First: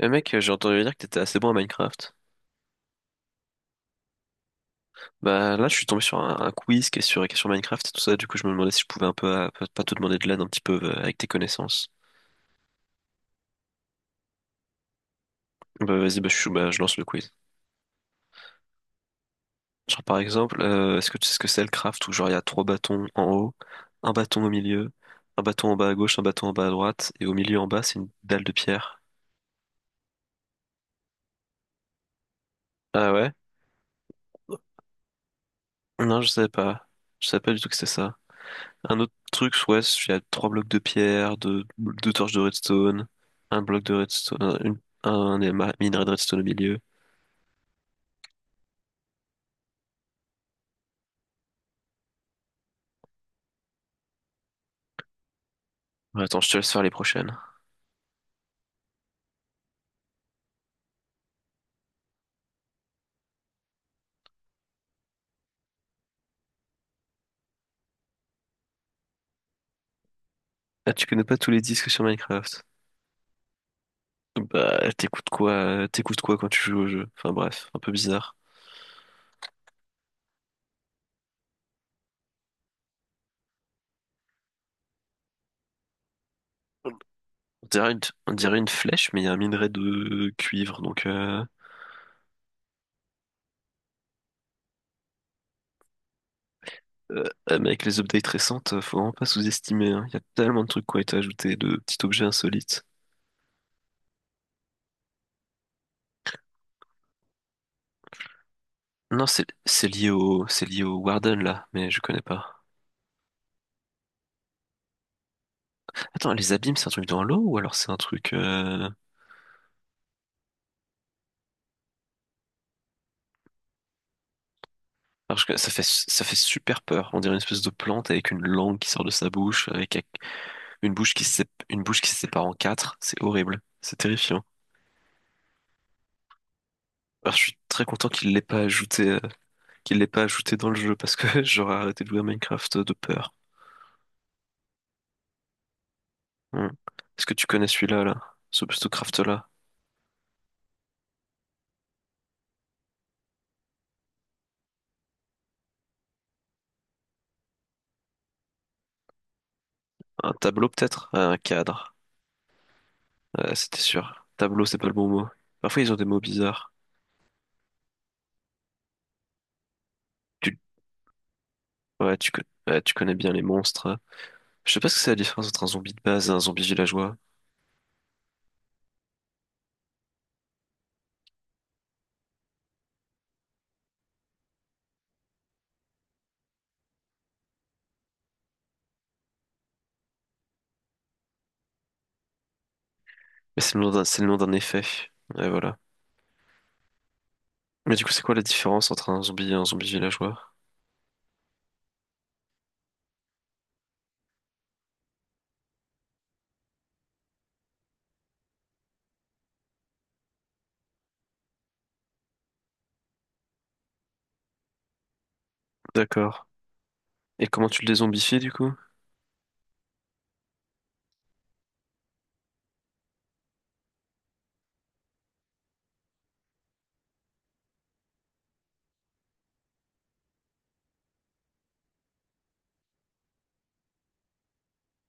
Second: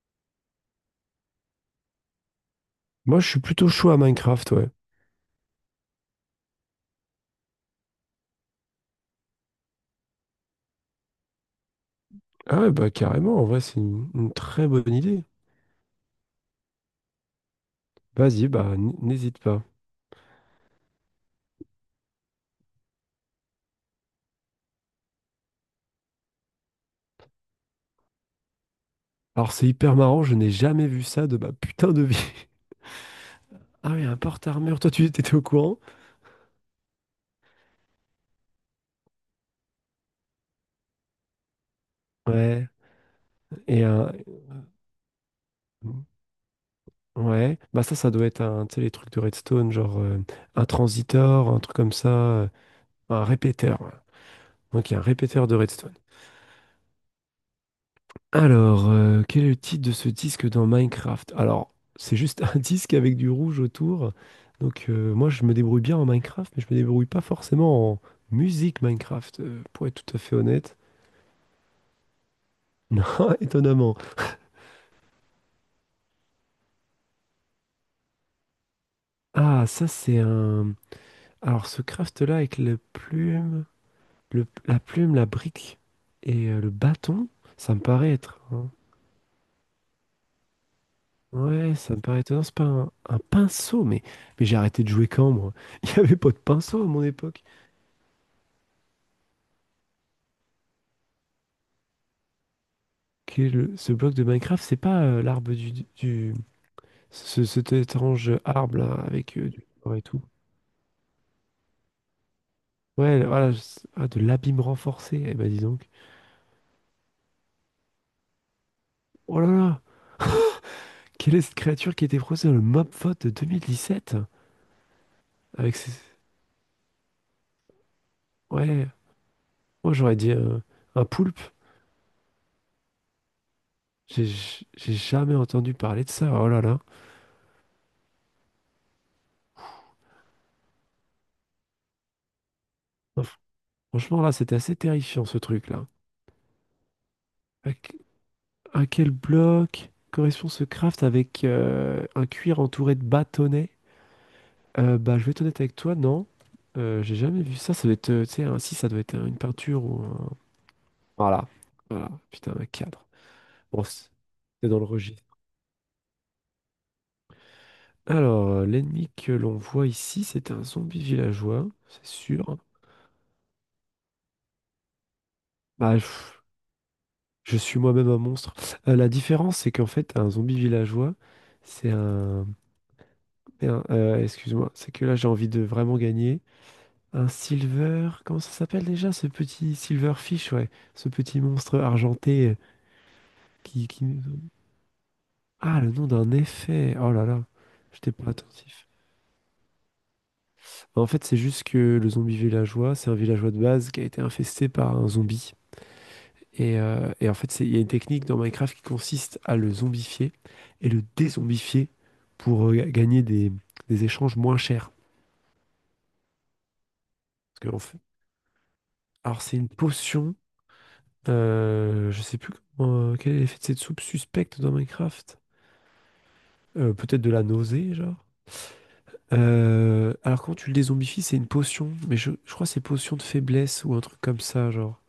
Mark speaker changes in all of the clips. Speaker 1: Eh mec, j'ai entendu dire que t'étais assez bon à Minecraft.
Speaker 2: Moi, je suis plutôt chaud à Minecraft, ouais.
Speaker 1: Bah là, je suis tombé sur un quiz qui est sur Minecraft et tout ça. Du coup, je me demandais si je pouvais un peu, pas te demander de l'aide un petit peu avec tes connaissances.
Speaker 2: Ah ouais, bah carrément, en vrai, c'est une très bonne idée.
Speaker 1: Bah vas-y, bah, bah, je lance le quiz.
Speaker 2: Vas-y, bah n'hésite pas.
Speaker 1: Genre par exemple, est-ce que tu sais ce que c'est le craft où genre il y a trois bâtons en haut, un bâton au milieu, un bâton en bas à gauche, un bâton en bas à droite et au milieu en bas c'est une dalle de pierre.
Speaker 2: Alors, c'est hyper marrant, je n'ai jamais vu ça de ma putain de vie.
Speaker 1: Ah ouais?
Speaker 2: Ah oui, un porte-armure, toi, tu étais au courant?
Speaker 1: Non, je savais pas. Je savais pas du tout que c'était ça. Un autre truc, ouais, il y a trois blocs de pierre, deux torches de
Speaker 2: Ouais.
Speaker 1: redstone, un bloc
Speaker 2: Et
Speaker 1: de
Speaker 2: un...
Speaker 1: redstone, un minerai de redstone au milieu.
Speaker 2: Ouais. Bah ça, ça doit être un, tu sais, les trucs de Redstone, genre un transitor, un truc comme ça, un répéteur, ouais. Donc, il y a un répéteur de Redstone.
Speaker 1: Ouais, attends, je te laisse faire les prochaines.
Speaker 2: Alors, quel est le titre de ce disque dans Minecraft? Alors, c'est juste un disque avec du rouge autour. Donc, moi, je me débrouille bien en Minecraft, mais je me débrouille pas forcément en musique Minecraft, pour être tout à fait honnête.
Speaker 1: Ah, tu connais pas tous les disques sur Minecraft?
Speaker 2: Non, étonnamment.
Speaker 1: Bah, t'écoutes quoi quand tu joues au jeu? Enfin bref, un peu bizarre.
Speaker 2: Ah, ça, c'est un... Alors, ce craft-là avec la plume, la plume, la brique et le bâton,
Speaker 1: On
Speaker 2: ça me
Speaker 1: dirait une,
Speaker 2: paraît
Speaker 1: on
Speaker 2: être...
Speaker 1: dirait une flèche, mais il y a un minerai de cuivre, donc
Speaker 2: Ouais, ça me paraît étonnant. C'est pas un pinceau, mais j'ai arrêté de jouer quand, moi? Il n'y avait pas de pinceau à mon
Speaker 1: euh,
Speaker 2: époque.
Speaker 1: mais avec les updates récentes, faut vraiment pas sous-estimer, hein. Il y a tellement de trucs qui ont été ajoutés, de petits objets insolites.
Speaker 2: Quel ce bloc de Minecraft, c'est pas l'arbre du cet étrange arbre là
Speaker 1: Non,
Speaker 2: avec
Speaker 1: c'est
Speaker 2: du corps et tout.
Speaker 1: c'est lié au Warden là, mais je connais pas.
Speaker 2: Ouais, voilà, ah, de l'abîme renforcé. Eh ben dis donc.
Speaker 1: Attends, les abîmes, c'est un truc dans l'eau ou alors c'est un truc
Speaker 2: Oh là là, quelle est cette créature qui était proposée dans le mob vote de 2017?
Speaker 1: alors,
Speaker 2: Avec ses...
Speaker 1: ça fait super peur. On dirait une espèce de plante avec une langue
Speaker 2: ouais,
Speaker 1: qui sort de sa bouche,
Speaker 2: moi
Speaker 1: avec
Speaker 2: j'aurais dit un,
Speaker 1: une
Speaker 2: un
Speaker 1: bouche
Speaker 2: poulpe.
Speaker 1: une bouche qui se sépare en quatre, c'est horrible, c'est
Speaker 2: J'ai
Speaker 1: terrifiant.
Speaker 2: j'ai jamais entendu parler de ça. Oh là là.
Speaker 1: Alors, je suis très content qu'il l'ait pas ajouté, qu'il l'ait pas ajouté dans le jeu parce que j'aurais arrêté de jouer à Minecraft de
Speaker 2: Non,
Speaker 1: peur.
Speaker 2: franchement là, c'était assez terrifiant ce truc là.
Speaker 1: Hmm. Est-ce que tu connais
Speaker 2: À, que-
Speaker 1: celui-là, là? Ce,
Speaker 2: à
Speaker 1: ce
Speaker 2: quel
Speaker 1: craft-là?
Speaker 2: bloc correspond ce craft avec un cuir entouré de bâtonnets? Bah, je vais être honnête avec toi, non. J'ai jamais vu ça. Ça doit être, tu sais, si ça doit être une peinture ou un.
Speaker 1: Un tableau peut-être? Un
Speaker 2: Voilà.
Speaker 1: cadre.
Speaker 2: Voilà. Putain, un cadre.
Speaker 1: Ouais, c'était
Speaker 2: Bon, c'est
Speaker 1: sûr. Tableau,
Speaker 2: c'est dans
Speaker 1: c'est
Speaker 2: le
Speaker 1: pas le bon
Speaker 2: registre.
Speaker 1: mot. Parfois, ils ont des mots bizarres.
Speaker 2: Alors, l'ennemi que l'on voit ici,
Speaker 1: Tu,
Speaker 2: c'est un zombie villageois, c'est
Speaker 1: ouais, tu, co-
Speaker 2: sûr.
Speaker 1: ouais, tu connais bien les monstres. Je sais pas ce que c'est la différence entre un zombie
Speaker 2: Bah,
Speaker 1: de
Speaker 2: je,
Speaker 1: base et un zombie villageois,
Speaker 2: je suis moi-même un monstre. La différence, c'est qu'en fait, un zombie villageois, c'est un. Excuse-moi, c'est que là, j'ai envie de vraiment gagner. Un silver. Comment ça s'appelle déjà, ce petit silverfish, ouais. Ce petit monstre argenté.
Speaker 1: mais c'est le nom
Speaker 2: Qui...
Speaker 1: d'un effet. Ouais, voilà.
Speaker 2: Ah, le nom d'un effet. Oh là là,
Speaker 1: Mais du coup,
Speaker 2: j'étais
Speaker 1: c'est
Speaker 2: pas
Speaker 1: quoi la
Speaker 2: attentif.
Speaker 1: différence entre un zombie et un zombie villageois?
Speaker 2: Bah, en fait, c'est juste que le zombie villageois, c'est un villageois de base qui a été infesté par un zombie. Et en fait, il y a une technique dans Minecraft qui consiste à le zombifier et le dézombifier pour gagner des échanges moins chers.
Speaker 1: D'accord. Et
Speaker 2: Parce
Speaker 1: comment
Speaker 2: que, en
Speaker 1: tu le
Speaker 2: fait-
Speaker 1: dézombifies du coup?
Speaker 2: Alors, c'est une potion. Je sais plus comment, quel est l'effet de cette soupe suspecte dans Minecraft. Peut-être de la nausée, genre. Alors quand tu le dézombifie, c'est une potion, mais je crois que c'est potion de faiblesse ou un truc comme ça, genre.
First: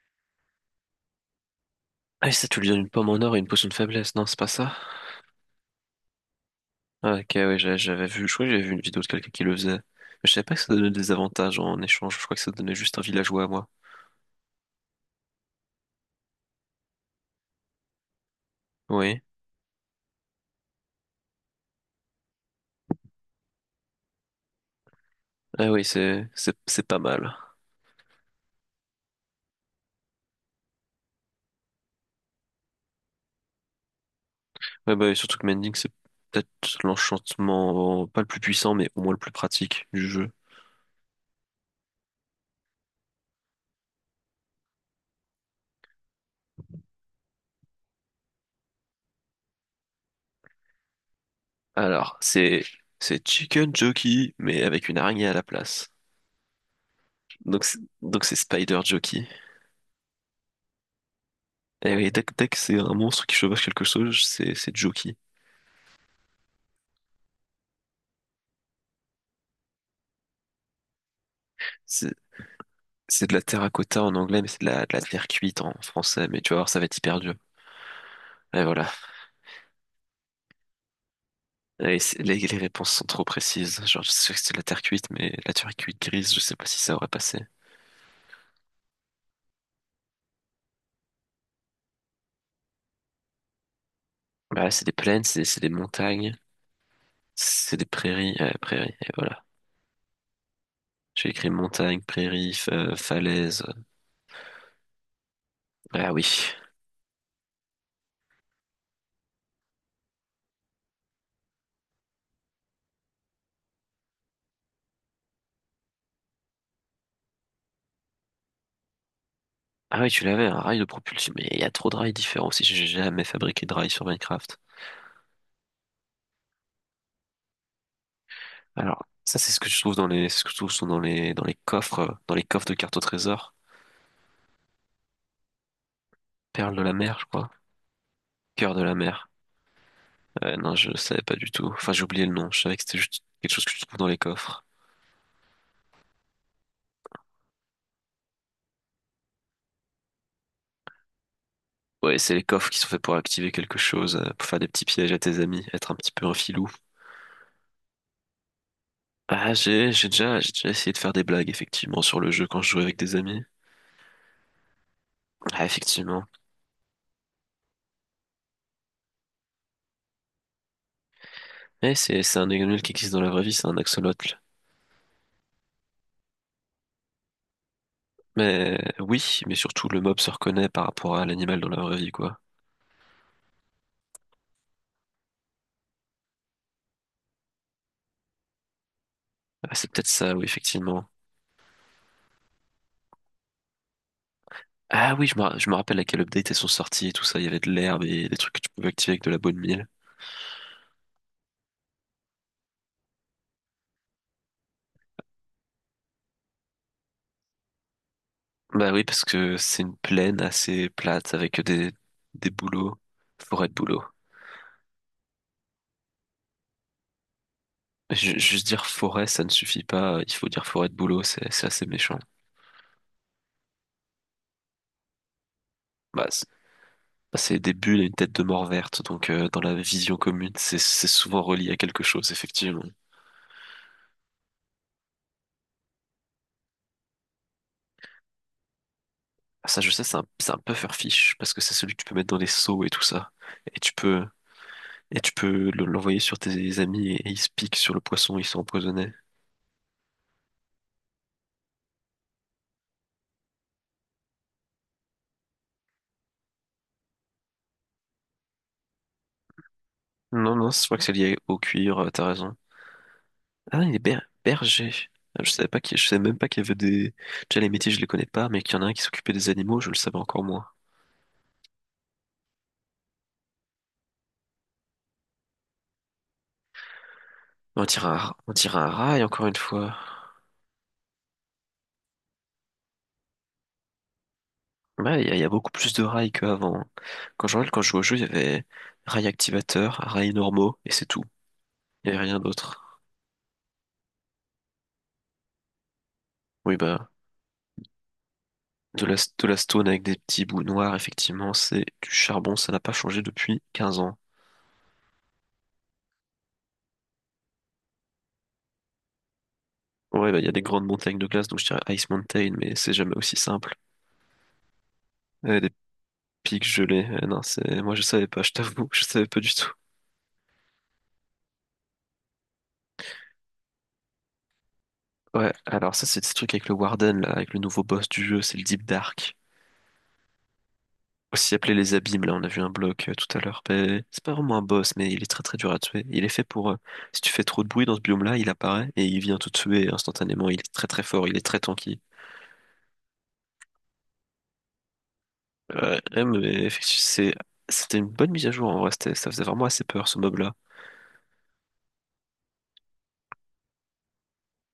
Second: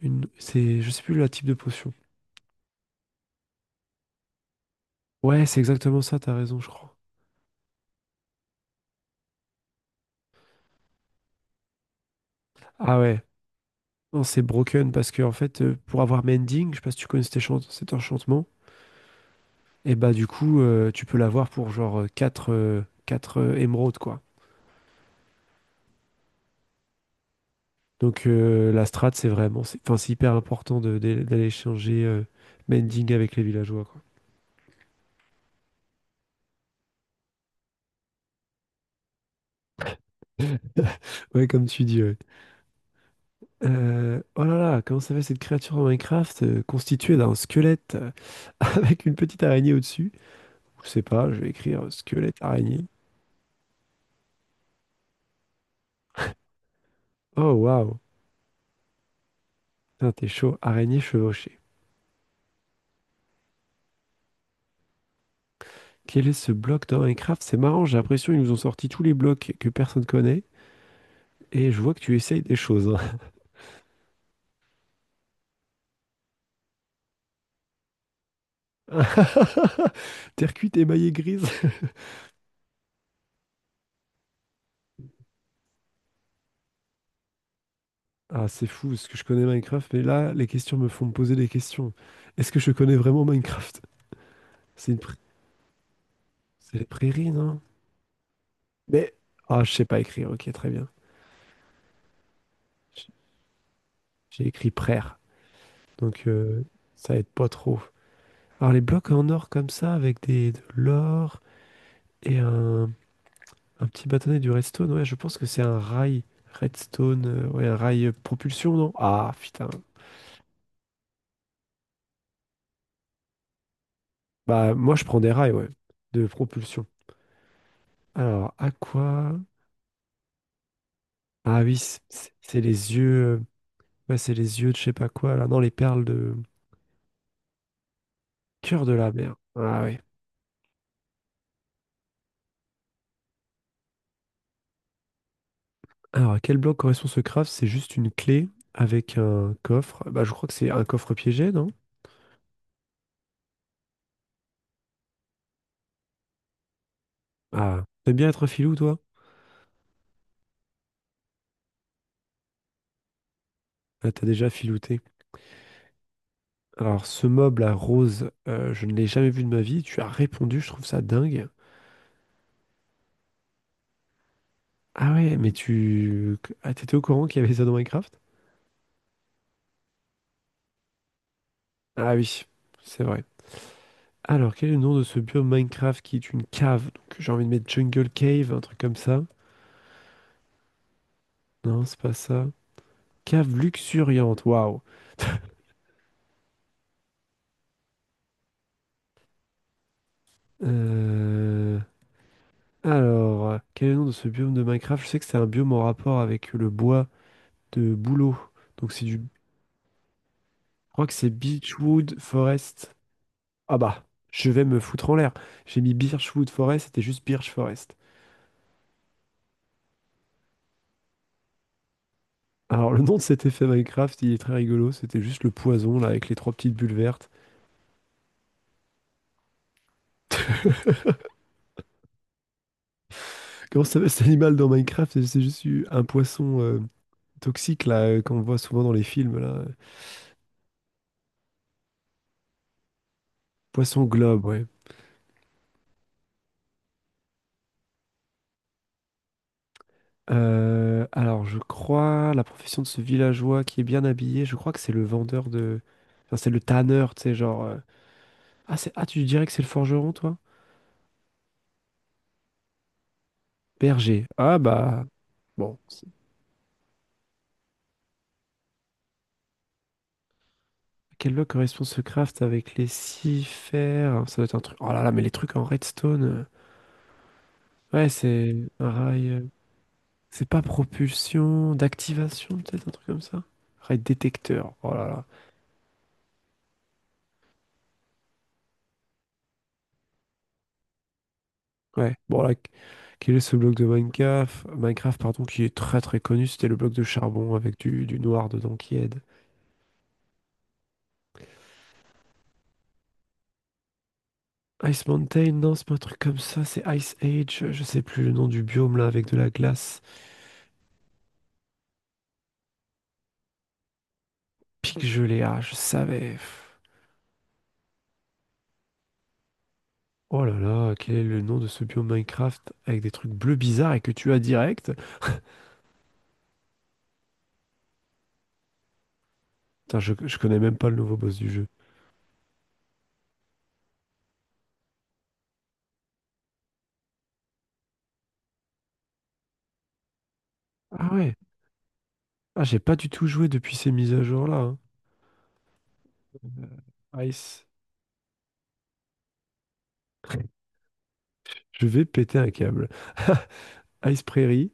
Speaker 2: C'est, je sais plus le type de potion.
Speaker 1: Ah, et ça, tu lui donnes une pomme en or et une potion de faiblesse, non, c'est pas ça?
Speaker 2: Ouais, c'est exactement ça, t'as raison, je crois.
Speaker 1: Ah, ok, ouais, j'avais vu, je crois que j'avais vu une vidéo de quelqu'un qui le faisait. Mais je savais pas que ça donnait des avantages en échange, je crois que ça donnait juste
Speaker 2: Ah
Speaker 1: un
Speaker 2: ouais,
Speaker 1: villageois à moi.
Speaker 2: non, c'est broken parce que en fait, pour avoir mending, je sais pas si tu connais cet enchantement,
Speaker 1: Oui.
Speaker 2: et bah du coup, tu peux l'avoir pour genre quatre émeraudes, quoi.
Speaker 1: Ah oui, c'est pas mal.
Speaker 2: Donc la strat, c'est vraiment, enfin, c'est hyper important d'aller échanger mending avec les villageois, quoi.
Speaker 1: Ouais, bah, et surtout que Mending, c'est peut-être l'enchantement, pas le plus puissant, mais au moins le plus pratique du jeu.
Speaker 2: Ouais, comme tu dis, ouais. Oh là là, comment s'appelle cette créature en Minecraft constituée d'un squelette avec une petite araignée au-dessus? Je sais pas, je vais écrire
Speaker 1: Alors,
Speaker 2: squelette araignée.
Speaker 1: c'est Chicken Jockey, mais avec une araignée à la place.
Speaker 2: Oh waouh,
Speaker 1: Donc c'est Spider Jockey.
Speaker 2: putain, t'es chaud, araignée chevauchée.
Speaker 1: Et oui, dès que c'est un monstre qui chevauche quelque chose, c'est Jockey.
Speaker 2: Quel est ce bloc dans Minecraft? C'est marrant, j'ai l'impression qu'ils nous ont sorti tous les blocs que personne connaît et je vois que
Speaker 1: C'est
Speaker 2: tu essayes des choses,
Speaker 1: c'est de la terracotta en anglais, mais c'est de la terre cuite en français. Mais tu vas voir, ça va être hyper dur. Et voilà.
Speaker 2: hein. Terre cuite émaillée grise.
Speaker 1: Les réponses sont trop précises. Genre, je sais que c'est de la terre cuite, mais la terre cuite grise, je sais pas si ça aurait passé.
Speaker 2: Ah, c'est fou, parce que je connais Minecraft, mais là, les questions me font me poser des questions. Est-ce que je connais vraiment Minecraft?
Speaker 1: Bah là, c'est
Speaker 2: C'est
Speaker 1: des
Speaker 2: une pr-
Speaker 1: plaines, c'est des montagnes,
Speaker 2: c'est les prairies, non?
Speaker 1: c'est des prairies, ouais, prairies. Et
Speaker 2: Mais,
Speaker 1: voilà.
Speaker 2: ah, je sais pas écrire, ok, très bien.
Speaker 1: J'ai écrit montagne, prairie,
Speaker 2: J-
Speaker 1: falaise.
Speaker 2: J'ai écrit prère,
Speaker 1: Ah
Speaker 2: donc
Speaker 1: oui.
Speaker 2: ça aide pas trop. Alors, les blocs en or comme ça, avec de l'or et un petit bâtonnet du redstone, ouais, je pense que c'est un rail redstone, ouais, un rail propulsion, non? Ah, putain.
Speaker 1: Ah oui, tu l'avais, un rail de propulsion, mais il y a trop de rails différents aussi, j'ai jamais fabriqué de rails sur Minecraft.
Speaker 2: Bah, moi, je prends des rails, ouais, de propulsion. Alors, à
Speaker 1: Alors, ça
Speaker 2: quoi?
Speaker 1: c'est ce que je trouve dans c'est ce que je trouve sont
Speaker 2: Ah oui,
Speaker 1: dans les
Speaker 2: c'est
Speaker 1: coffres de
Speaker 2: les
Speaker 1: cartes au
Speaker 2: yeux,
Speaker 1: trésor.
Speaker 2: ouais, c'est les yeux de je sais pas quoi, là, non, les perles de
Speaker 1: Perles de la mer, je crois. Cœur de
Speaker 2: cœur de
Speaker 1: la
Speaker 2: la
Speaker 1: mer.
Speaker 2: mer. Ah oui.
Speaker 1: Ouais, non, je savais pas du tout. Enfin, j'ai oublié le nom, je savais que c'était juste quelque chose que tu trouves dans les coffres.
Speaker 2: Alors, à quel bloc correspond ce craft? C'est juste une clé avec un coffre. Bah, je crois que c'est un coffre piégé, non?
Speaker 1: Ouais, c'est les coffres qui sont faits pour activer quelque chose, pour faire des petits pièges à tes amis, être un petit peu un filou.
Speaker 2: Ah, t'aimes bien être un filou, toi?
Speaker 1: Ah, j'ai déjà essayé de faire des blagues, effectivement, sur le jeu quand je jouais avec des amis.
Speaker 2: Ah, t'as déjà filouté.
Speaker 1: Ah, effectivement.
Speaker 2: Alors, ce meuble à rose, je ne l'ai jamais vu de ma vie. Tu as répondu, je trouve ça dingue.
Speaker 1: Eh, c'est un animal qui existe dans la vraie vie, c'est un axolote.
Speaker 2: Ah ouais, mais tu... Ah, t'étais au courant qu'il y avait ça dans Minecraft?
Speaker 1: Mais oui, mais surtout le mob se reconnaît par rapport à l'animal dans la vraie vie,
Speaker 2: Ah
Speaker 1: quoi.
Speaker 2: oui, c'est vrai. Alors, quel est le nom de ce biome Minecraft qui est une cave? Donc, j'ai envie de mettre Jungle Cave, un truc comme ça.
Speaker 1: Ah, c'est peut-être ça, oui, effectivement.
Speaker 2: Non, c'est pas ça. Cave luxuriante, waouh.
Speaker 1: Ah oui, je me rappelle à quel update elles sont sorties et tout ça. Il y avait de l'herbe et des trucs que tu pouvais activer avec de la bonne mille.
Speaker 2: Euh, alors, quel est le nom de ce biome de Minecraft? Je sais que c'est un biome en rapport avec le bois de bouleau.
Speaker 1: Bah
Speaker 2: Donc
Speaker 1: oui,
Speaker 2: c'est du... Je
Speaker 1: parce que c'est une plaine assez
Speaker 2: crois que c'est
Speaker 1: plate avec
Speaker 2: birchwood
Speaker 1: des
Speaker 2: Forest.
Speaker 1: bouleaux, forêt de
Speaker 2: Ah
Speaker 1: bouleaux.
Speaker 2: bah, je vais me foutre en l'air. J'ai mis Birchwood Forest, c'était juste Birch Forest.
Speaker 1: Juste dire forêt, ça ne suffit pas. Il faut dire forêt de bouleaux, c'est assez méchant.
Speaker 2: Alors le nom de cet effet Minecraft, il est très rigolo. C'était juste le poison, là,
Speaker 1: Bah,
Speaker 2: avec les
Speaker 1: c'est
Speaker 2: trois petites bulles vertes.
Speaker 1: des bulles et une tête de mort verte, donc dans la vision commune, c'est souvent relié à quelque chose, effectivement.
Speaker 2: Comment ça s'appelle cet animal dans Minecraft? C'est juste un poisson toxique, là, qu'on voit souvent dans les films, là.
Speaker 1: Ah, ça, je sais, c'est un puffer fish parce que c'est celui que tu peux mettre dans les seaux et tout ça. Et tu
Speaker 2: Poisson
Speaker 1: peux,
Speaker 2: globe, ouais.
Speaker 1: et tu peux l'envoyer sur tes amis et ils se piquent sur le poisson, ils sont empoisonnés.
Speaker 2: Alors, je crois la profession de ce villageois qui est bien habillé, je crois que c'est le vendeur de... Enfin, c'est le tanneur, tu sais, genre... Ah, c'est... ah, tu dirais que c'est le forgeron, toi?
Speaker 1: Non, non, c'est vrai que c'est lié au cuir, t'as raison. Ah, il est
Speaker 2: Berger. Ah,
Speaker 1: berger.
Speaker 2: bah...
Speaker 1: Ah, je savais
Speaker 2: Bon,
Speaker 1: pas qu'il, je savais même pas qu'il y avait déjà les métiers, je les connais pas, mais qu'il y en a un qui s'occupait des animaux, je le savais encore moins.
Speaker 2: à quel lot correspond ce craft avec les six fers? Ça doit être un truc... Oh là là, mais les trucs en redstone...
Speaker 1: On dirait
Speaker 2: Ouais,
Speaker 1: on
Speaker 2: c'est
Speaker 1: dirait un
Speaker 2: un
Speaker 1: rail
Speaker 2: rail...
Speaker 1: encore une fois.
Speaker 2: c'est pas propulsion, d'activation, peut-être, un truc comme ça? Rail détecteur. Oh là
Speaker 1: Ouais,
Speaker 2: là.
Speaker 1: il y a il y a beaucoup plus de rails qu'avant. Quand je jouais au jeu, il y avait rails activateurs, rails normaux, et c'est tout. Il y
Speaker 2: Ouais.
Speaker 1: avait rien
Speaker 2: Bon, là,
Speaker 1: d'autre.
Speaker 2: quel est ce bloc de Minecraft, Minecraft, pardon, qui est très très connu, c'était
Speaker 1: Oui,
Speaker 2: le bloc de
Speaker 1: bah.
Speaker 2: charbon avec du noir dedans qui aide.
Speaker 1: De la stone avec des petits bouts noirs, effectivement, c'est du charbon, ça n'a pas changé depuis 15 ans.
Speaker 2: Ice Mountain, non, c'est pas un truc comme ça, c'est Ice Age, je sais plus le nom du biome là avec de la glace.
Speaker 1: Ouais, bah, il y a des grandes montagnes de glace, donc je dirais Ice Mountain, mais c'est jamais aussi simple.
Speaker 2: Pic gelé,
Speaker 1: Et
Speaker 2: ah,
Speaker 1: des
Speaker 2: je savais,
Speaker 1: pics
Speaker 2: pff.
Speaker 1: gelés, eh non, c'est, moi je savais pas, je t'avoue, je savais pas du tout.
Speaker 2: Oh là là, quel est le nom de ce biome Minecraft avec des trucs bleus bizarres et que tu as direct?
Speaker 1: Ouais, alors ça, c'est des trucs avec le Warden, là, avec le nouveau boss du jeu, c'est le Deep Dark.
Speaker 2: Putain, je connais même pas le nouveau boss du
Speaker 1: Aussi
Speaker 2: jeu.
Speaker 1: appelé les abîmes, là, on a vu un bloc tout à l'heure. Mais c'est pas vraiment un boss, mais il est très très dur à tuer. Il est fait pour, si tu fais trop de bruit dans ce biome-là, il apparaît et il vient te tuer instantanément. Il est très très
Speaker 2: Ah
Speaker 1: fort,
Speaker 2: ouais,
Speaker 1: il est très tanky.
Speaker 2: ah, j'ai pas du tout joué depuis ces mises à jour là, hein.
Speaker 1: Ouais, ouais, mais effectivement, c'est,
Speaker 2: Ice.
Speaker 1: c'était une bonne mise à jour en vrai. C'était, ça faisait vraiment assez peur ce mob-là.
Speaker 2: Je vais péter un câble. Ice Prairie.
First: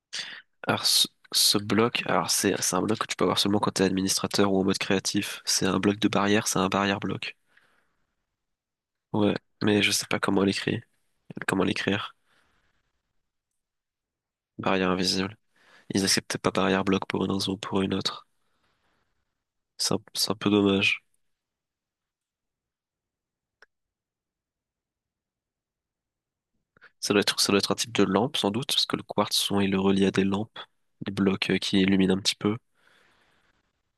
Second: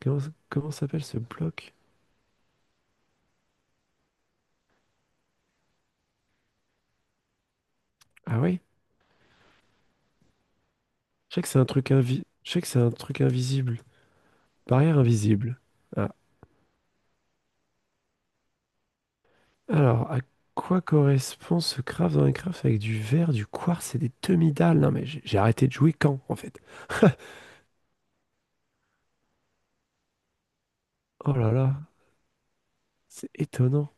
Speaker 2: Comment
Speaker 1: Alors,
Speaker 2: s'appelle
Speaker 1: ce,
Speaker 2: ce
Speaker 1: ce
Speaker 2: bloc?
Speaker 1: bloc, alors c'est un bloc que tu peux avoir seulement quand t'es administrateur ou en mode créatif. C'est un bloc de barrière, c'est un barrière bloc.
Speaker 2: Ah ouais?
Speaker 1: Ouais, mais je sais pas comment l'écrire. Comment l'écrire?
Speaker 2: Je sais que c'est un truc invisible.
Speaker 1: Barrière
Speaker 2: Barrière
Speaker 1: invisible.
Speaker 2: invisible.
Speaker 1: Ils
Speaker 2: Ah.
Speaker 1: acceptaient pas barrière bloc pour une raison ou pour une autre.
Speaker 2: Alors, à
Speaker 1: C'est un peu
Speaker 2: quoi
Speaker 1: dommage.
Speaker 2: correspond ce craft dans les crafts avec du verre, du quartz et des demi-dalles? Non mais j'ai arrêté de jouer quand, en fait?
Speaker 1: Ça doit être un type de lampe sans doute, parce que le quartz, souvent, il le relie à des lampes, des
Speaker 2: Oh
Speaker 1: blocs
Speaker 2: là là,
Speaker 1: qui illuminent un petit peu.
Speaker 2: c'est étonnant.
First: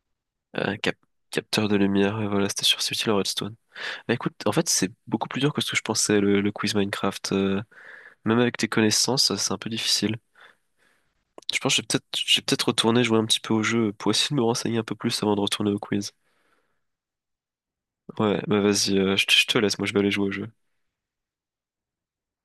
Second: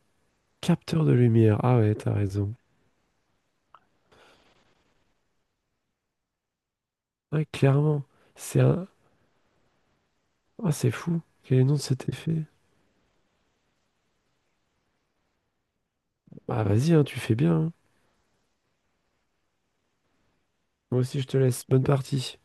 Speaker 1: Un cap-
Speaker 2: Capteur de lumière.
Speaker 1: capteur de
Speaker 2: Ah ouais, t'as
Speaker 1: lumière, et voilà,
Speaker 2: raison.
Speaker 1: c'était sur c'est utile en redstone. Bah écoute, en fait, c'est beaucoup plus dur que ce que je pensais, le quiz Minecraft.
Speaker 2: Ouais, clairement.
Speaker 1: Même avec
Speaker 2: C'est
Speaker 1: tes
Speaker 2: un...
Speaker 1: connaissances, c'est un peu difficile.
Speaker 2: Ah, c'est fou.
Speaker 1: Je
Speaker 2: Quel est le
Speaker 1: pense
Speaker 2: nom de
Speaker 1: que
Speaker 2: cet
Speaker 1: je vais
Speaker 2: effet?
Speaker 1: peut-être retourner jouer un petit peu au jeu pour essayer de me renseigner un peu plus avant de retourner au quiz.
Speaker 2: Bah vas-y, hein, tu fais bien, hein.
Speaker 1: Ouais, bah vas-y, je te laisse, moi je vais aller jouer au jeu.
Speaker 2: Moi aussi, je te laisse. Bonne partie.